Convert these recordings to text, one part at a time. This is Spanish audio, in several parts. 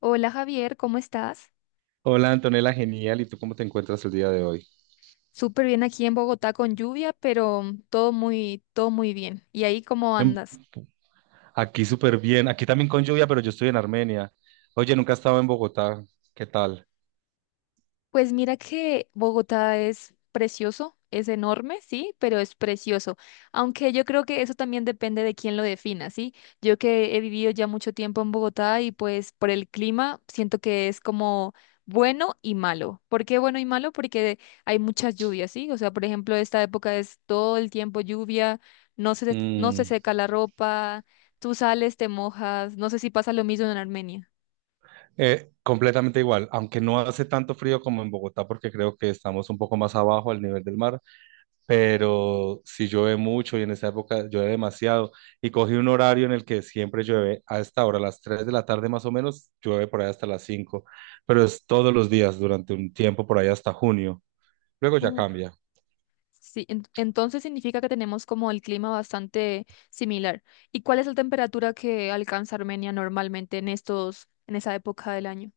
Hola Javier, ¿cómo estás? Hola Antonella, genial. ¿Y tú cómo te encuentras el día de hoy? Súper bien aquí en Bogotá con lluvia, pero todo muy bien. ¿Y ahí cómo En- andas? Aquí súper bien. Aquí también con lluvia, pero yo estoy en Armenia. Oye, nunca he estado en Bogotá. ¿Qué tal? Pues mira que Bogotá es precioso, es enorme, sí, pero es precioso. Aunque yo creo que eso también depende de quién lo defina, ¿sí? Yo que he vivido ya mucho tiempo en Bogotá y pues por el clima siento que es como bueno y malo. ¿Por qué bueno y malo? Porque hay muchas lluvias, ¿sí? O sea, por ejemplo, esta época es todo el tiempo lluvia, no se Mm, seca la ropa, tú sales, te mojas, no sé si pasa lo mismo en Armenia. Completamente igual, aunque no hace tanto frío como en Bogotá, porque creo que estamos un poco más abajo al nivel del mar, pero si llueve mucho y en esa época llueve demasiado. Y cogí un horario en el que siempre llueve a esta hora, a las 3 de la tarde más o menos, llueve por ahí hasta las 5, pero es todos los días durante un tiempo por ahí hasta junio. Luego ya cambia. Sí, entonces significa que tenemos como el clima bastante similar. ¿Y cuál es la temperatura que alcanza Armenia normalmente en esa época del año?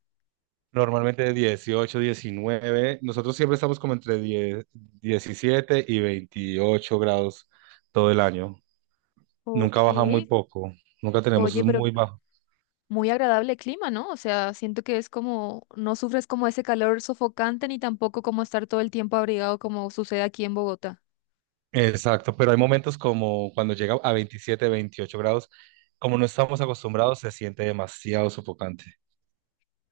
Normalmente de 18, 19. Nosotros siempre estamos como entre 10, 17 y 28 grados todo el año. Nunca Ok. baja muy poco. Nunca tenemos es Oye, pero muy bajo. muy agradable clima, ¿no? O sea, siento que es como, no sufres como ese calor sofocante ni tampoco como estar todo el tiempo abrigado como sucede aquí en Bogotá. Exacto, pero hay momentos como cuando llega a 27, 28 grados, como no estamos acostumbrados, se siente demasiado sofocante.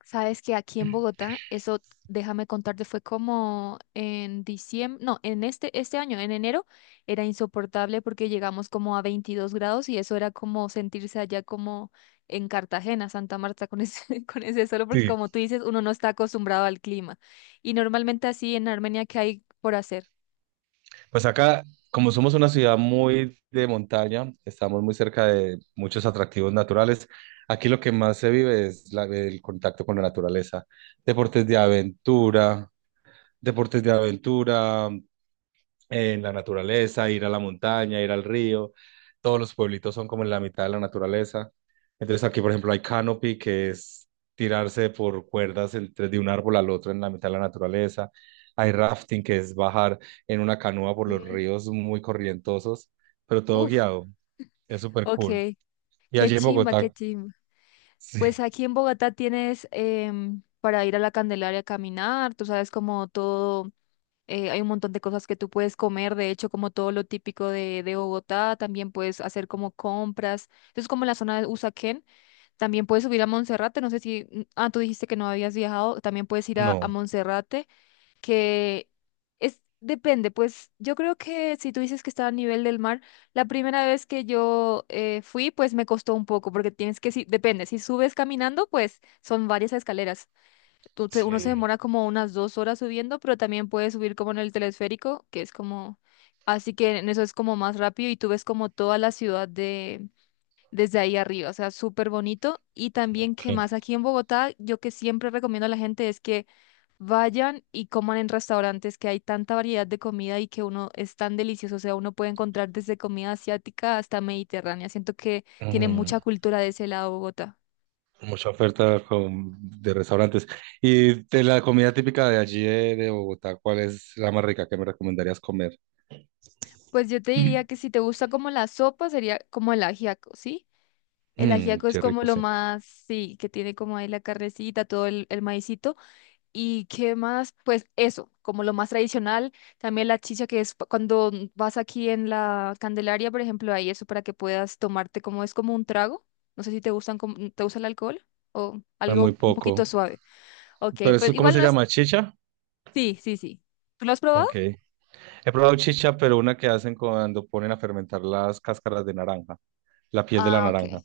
Sabes que aquí en Bogotá, eso, déjame contarte, fue como en diciembre, no, en este año, en enero, era insoportable porque llegamos como a 22 grados y eso era como sentirse allá como en Cartagena, Santa Marta, con ese, con ese solo porque Sí. como tú dices, uno no está acostumbrado al clima. Y normalmente así en Armenia, ¿qué hay por hacer? Pues acá, como somos una ciudad muy de montaña, estamos muy cerca de muchos atractivos naturales. Aquí lo que más se vive es el contacto con la naturaleza. Deportes de aventura, deportes de aventura, en la naturaleza, ir a la montaña, ir al río. Todos los pueblitos son como en la mitad de la naturaleza. Entonces aquí, por ejemplo, hay canopy, que es tirarse por cuerdas entre de un árbol al otro en la mitad de la naturaleza. Hay rafting, que es bajar en una canoa por los Ok. ríos muy corrientosos, pero todo Uf, guiado. Es súper ok, cool. Y qué allí en chimba, qué Bogotá, chimba. sí, Pues aquí en Bogotá tienes para ir a la Candelaria a caminar, tú sabes como todo hay un montón de cosas que tú puedes comer, de hecho, como todo lo típico de Bogotá, también puedes hacer como compras. Entonces, como en la zona de Usaquén, también puedes subir a Monserrate, no sé si, tú dijiste que no habías viajado, también puedes ir a no, Monserrate, que es, depende, pues yo creo que si tú dices que está a nivel del mar, la primera vez que yo fui, pues me costó un poco, porque tienes que, si, depende, si subes caminando, pues son varias escaleras tú te- uno se sí, demora como unas 2 horas subiendo, pero también puedes subir como en el telesférico, que es como, así que en eso es como más rápido y tú ves como toda la ciudad de desde ahí arriba, o sea, súper bonito. Y también que ok. más aquí en Bogotá, yo que siempre recomiendo a la gente es que vayan y coman en restaurantes, que hay tanta variedad de comida y que uno es tan delicioso, o sea, uno puede encontrar desde comida asiática hasta mediterránea. Siento que tiene mucha Mm. cultura de ese lado Bogotá. Mucha oferta de restaurantes. Y de la comida típica de allí de Bogotá, ¿cuál es la más rica que me recomendarías comer? Pues yo te diría que si te gusta como la sopa, sería como el ajiaco, ¿sí? El Mmm, ajiaco es qué como rico, lo sí. más, sí, que tiene como ahí la carnecita, todo el maicito. ¿Y qué más? Pues eso, como lo más tradicional. También la chicha, que es cuando vas aquí en la Candelaria, por ejemplo, hay eso para que puedas tomarte como es como un trago. No sé si te gustan, te gusta el alcohol o Es muy algo un poco. poquito suave. Ok, Pero pues eso, ¿cómo igual se no es. llama? ¿Chicha? Sí, sí, sí. ¿Tú lo has probado? Ok. He probado chicha, pero una que hacen cuando ponen a fermentar las cáscaras de naranja, la piel de la Ah, ok. naranja.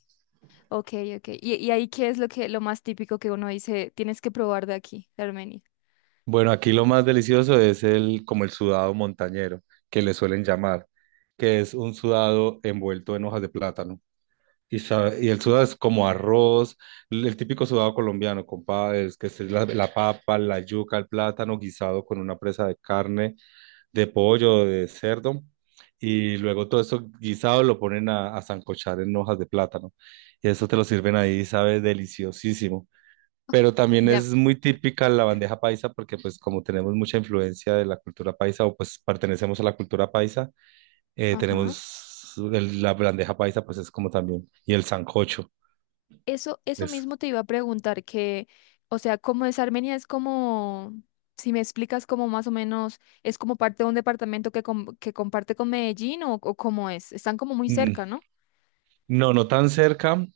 Ok, ok. Y ahí qué es lo que lo más típico que uno dice, tienes que probar de aquí, de Armenia? Bueno, aquí lo más delicioso es el, como el sudado montañero, que le suelen llamar, que es un sudado envuelto en hojas de plátano. Y el sudado es como arroz, el típico sudado colombiano, compadre, es que es la papa, la yuca, el plátano guisado con una presa de carne, de pollo, de cerdo, y luego todo eso guisado lo ponen a sancochar en hojas de plátano. Y eso te lo sirven ahí, sabe, deliciosísimo. Pero también Ya. es muy típica la bandeja paisa porque pues como tenemos mucha influencia de la cultura paisa o pues pertenecemos a la cultura paisa, Ajá. tenemos la bandeja paisa pues es como también, y el sancocho. Eso Es, mismo te iba a preguntar que, o sea, ¿cómo es Armenia? Es como, si me explicas como más o menos, es como parte de un departamento que, que comparte con Medellín o cómo es. Están como muy mm, cerca, ¿no? no, no tan cerca,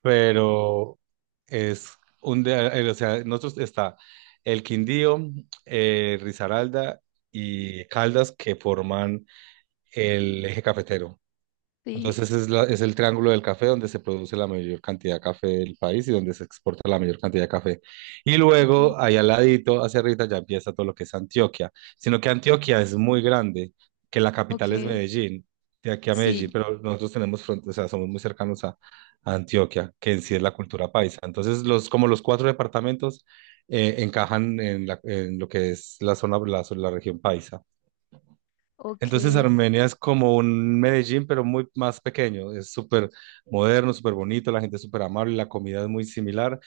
pero es o sea, nosotros está el Quindío, Risaralda y Caldas que forman el eje cafetero. Sí. Entonces es el triángulo del café donde se produce la mayor cantidad de café del país y donde se exporta la mayor cantidad de café. Y Ok. luego, ahí al ladito, hacia arriba, ya empieza todo lo que es Antioquia. Sino que Antioquia es muy grande, que la capital es Ok. Medellín, de aquí a Medellín, Sí. pero nosotros tenemos fronteras, o sea, somos muy cercanos a Antioquia, que en sí es la cultura paisa. Entonces, como los cuatro departamentos encajan en lo que es la zona, la región paisa. Ok. Entonces Armenia es como un Medellín, pero muy más pequeño. Es súper moderno, súper bonito, la gente es súper amable, la comida es muy similar,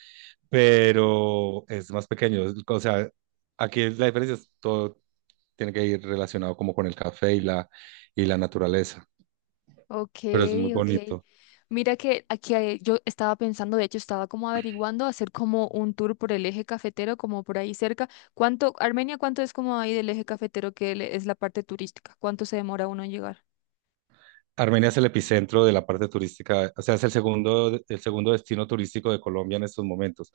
pero es más pequeño. O sea, aquí la diferencia es todo tiene que ir relacionado como con el café y la naturaleza, Ok, pero es muy ok. bonito. Mira que aquí hay- yo estaba pensando, de hecho estaba como averiguando hacer como un tour por el eje cafetero, como por ahí cerca. ¿Cuánto, Armenia, cuánto es como ahí del eje cafetero que es la parte turística? ¿Cuánto se demora uno en llegar? Armenia es el epicentro de la parte turística, o sea, es el segundo destino turístico de Colombia en estos momentos.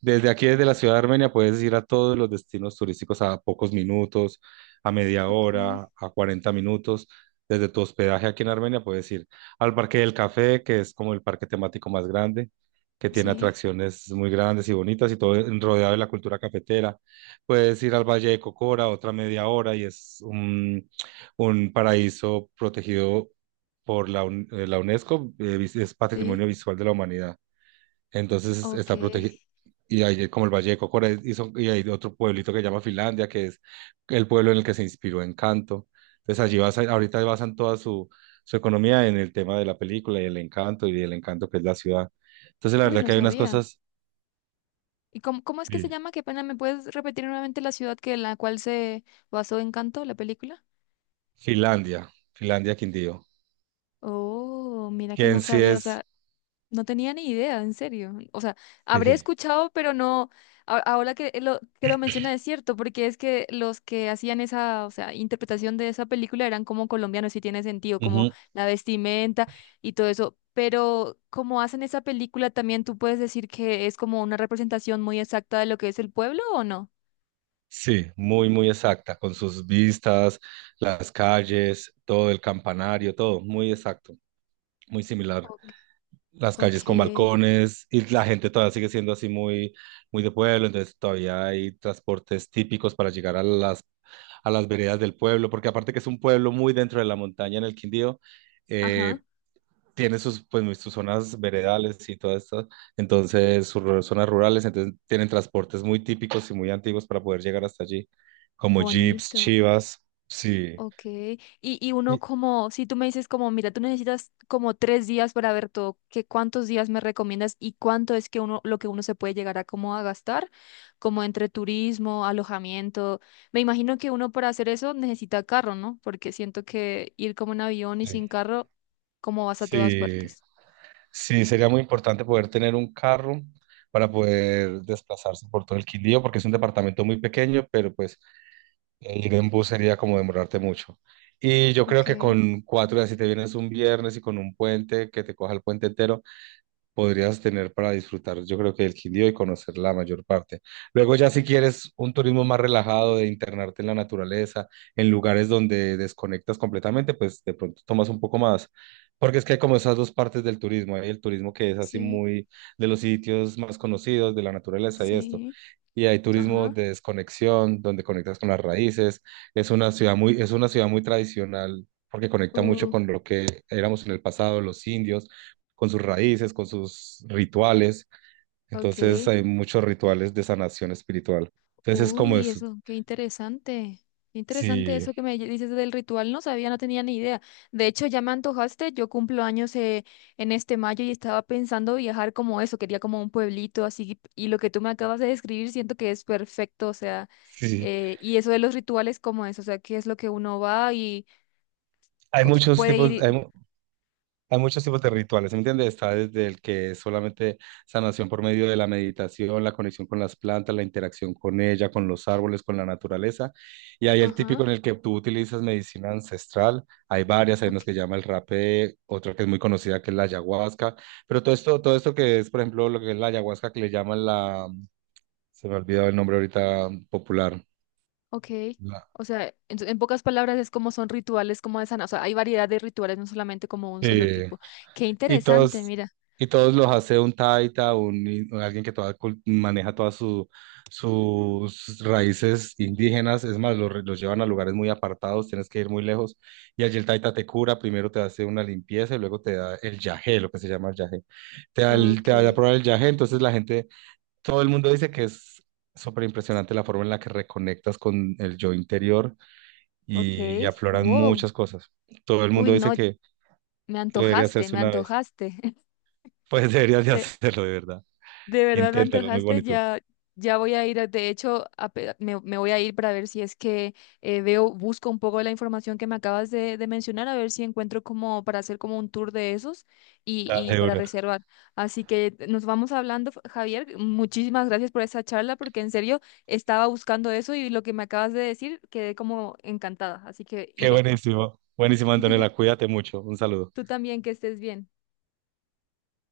Desde aquí, desde la ciudad de Armenia, puedes ir a todos los destinos turísticos a pocos minutos, a media Ok. hora, a 40 minutos. Desde tu hospedaje aquí en Armenia puedes ir al Parque del Café, que es como el parque temático más grande, que tiene Sí, atracciones muy grandes y bonitas y todo rodeado de la cultura cafetera. Puedes ir al Valle de Cocora, otra media hora, y es un paraíso protegido por la UNESCO, es sí. Patrimonio Visual de la Humanidad. Entonces Ok. está protegido. Y ahí, como el Valle de Cocora, y hay otro pueblito que se llama Finlandia, que es el pueblo en el que se inspiró Encanto. Entonces allí basan toda su, su economía en el tema de la película y el encanto que es la ciudad. Entonces la Uy, verdad no que hay unas sabía. cosas, ¿Y cómo, cómo es que se sí. llama? Qué pena, ¿me puedes repetir nuevamente la ciudad que en la cual se basó Encanto, la película? Finlandia, Finlandia Quindío, Oh, mira que que no en sí sabía, o es, sea, no tenía ni idea, en serio. O sea, habré sí, escuchado, pero no, ahora que lo, menciona es cierto, porque es que los que hacían esa, o sea, interpretación de esa película eran como colombianos, sí tiene sentido, como ujú, la vestimenta y todo eso. Pero como hacen esa película, también tú puedes decir que es como una representación muy exacta de lo que es el pueblo, ¿o no? sí, muy, muy exacta, con sus vistas, las calles, todo el campanario, todo, muy exacto, muy similar. Ok. Las Ok. calles con balcones y la gente todavía sigue siendo así muy, muy de pueblo, entonces todavía hay transportes típicos para llegar a las veredas del pueblo, porque aparte que es un pueblo muy dentro de la montaña en el Quindío, Ajá. eh, tiene sus, pues, sus zonas veredales y todo esto, entonces sus zonas rurales, entonces tienen transportes muy típicos y muy antiguos para poder llegar hasta allí, como jeeps, Bonito. chivas, sí. Ok, y uno Y- como, si tú me dices como, mira, tú necesitas como 3 días para ver todo, ¿qué cuántos días me recomiendas y cuánto es que uno, lo que uno se puede llegar a como a gastar, como entre turismo, alojamiento? Me imagino que uno para hacer eso necesita carro, ¿no? Porque siento que ir como en avión y sin Sí, carro, cómo vas a todas sí, partes. sí, sería muy importante poder tener un carro para poder desplazarse por todo el Quindío, porque es un departamento muy pequeño, pero pues ir en bus sería como demorarte mucho. Y yo creo Ok, que con 4 días, si te vienes un viernes y con un puente, que te coja el puente entero, podrías tener para disfrutar, yo creo que el Quindío y conocer la mayor parte. Luego ya si quieres un turismo más relajado, de internarte en la naturaleza, en lugares donde desconectas completamente, pues de pronto tomas un poco más. Porque es que hay como esas dos partes del turismo, hay el turismo que es así sí, muy de los sitios más conocidos, de la naturaleza y esto sí, y hay turismo ajá, de desconexión, donde conectas con las raíces. Es una ciudad muy, es una ciudad muy tradicional porque conecta mucho uh, con lo que éramos en el pasado, los indios, con sus raíces, con sus rituales. Entonces ok. hay muchos rituales de sanación espiritual. Entonces es como Uy, es, eso, qué interesante. Qué interesante sí, eso que me dices del ritual. No sabía, no tenía ni idea. De hecho, ya me antojaste. Yo cumplo años en este mayo y estaba pensando viajar como eso. Quería como un pueblito así. Y lo que tú me acabas de describir siento que es perfecto. O sea, sí, sí. Y eso de los rituales, como es? O sea, ¿qué es lo que uno va y Hay muchos puede ir? tipos, hay, Hay muchos tipos de rituales, ¿sí? ¿Me entiendes? Está desde el que es solamente sanación por medio de la meditación, la conexión con las plantas, la interacción con ella, con los árboles, con la naturaleza. Y hay el Ajá, típico en el que tú utilizas medicina ancestral. Hay varias, hay ok, unos que llama el rapé, otra que es muy conocida que es la ayahuasca. Pero todo esto que es, por ejemplo, lo que es la ayahuasca que le llaman la, se me ha olvidado el nombre ahorita popular. ok. La, O sea, en pocas palabras es como son rituales como de sana. O sea, hay variedad de rituales, no solamente como un solo sí. tipo. Qué Y interesante, todos, mira. y todos los hace un taita, alguien que maneja todas sus raíces indígenas. Es más, los llevan a lugares muy apartados, tienes que ir muy lejos. Y allí el taita te cura, primero te hace una limpieza y luego te da el yagé, lo que se llama el yagé. Te da a Okay, probar el yagé, entonces la gente, todo el mundo dice que es súper impresionante la forma en la que reconectas con el yo interior y okay, afloran wow. muchas cosas. Todo el Uy, mundo no, dice que, me que debería antojaste, hacerse me una vez. antojaste. Pues deberías de De, hacerlo, de verdad. de verdad me Inténtalo, muy antojaste, bonito. ya, ya voy a ir. De hecho, me voy a ir para ver si es que veo, busco un poco de la información que me acabas de mencionar, a ver si encuentro como para hacer como un tour de esos Dale, y para seguro. reservar. Así que nos vamos hablando, Javier. Muchísimas gracias por esa charla, porque en serio estaba buscando eso y lo que me acabas de decir quedé como encantada. Así que Qué iré. buenísimo. Buenísimo, Antonella. Cuídate mucho. Un saludo. Tú también, que estés bien.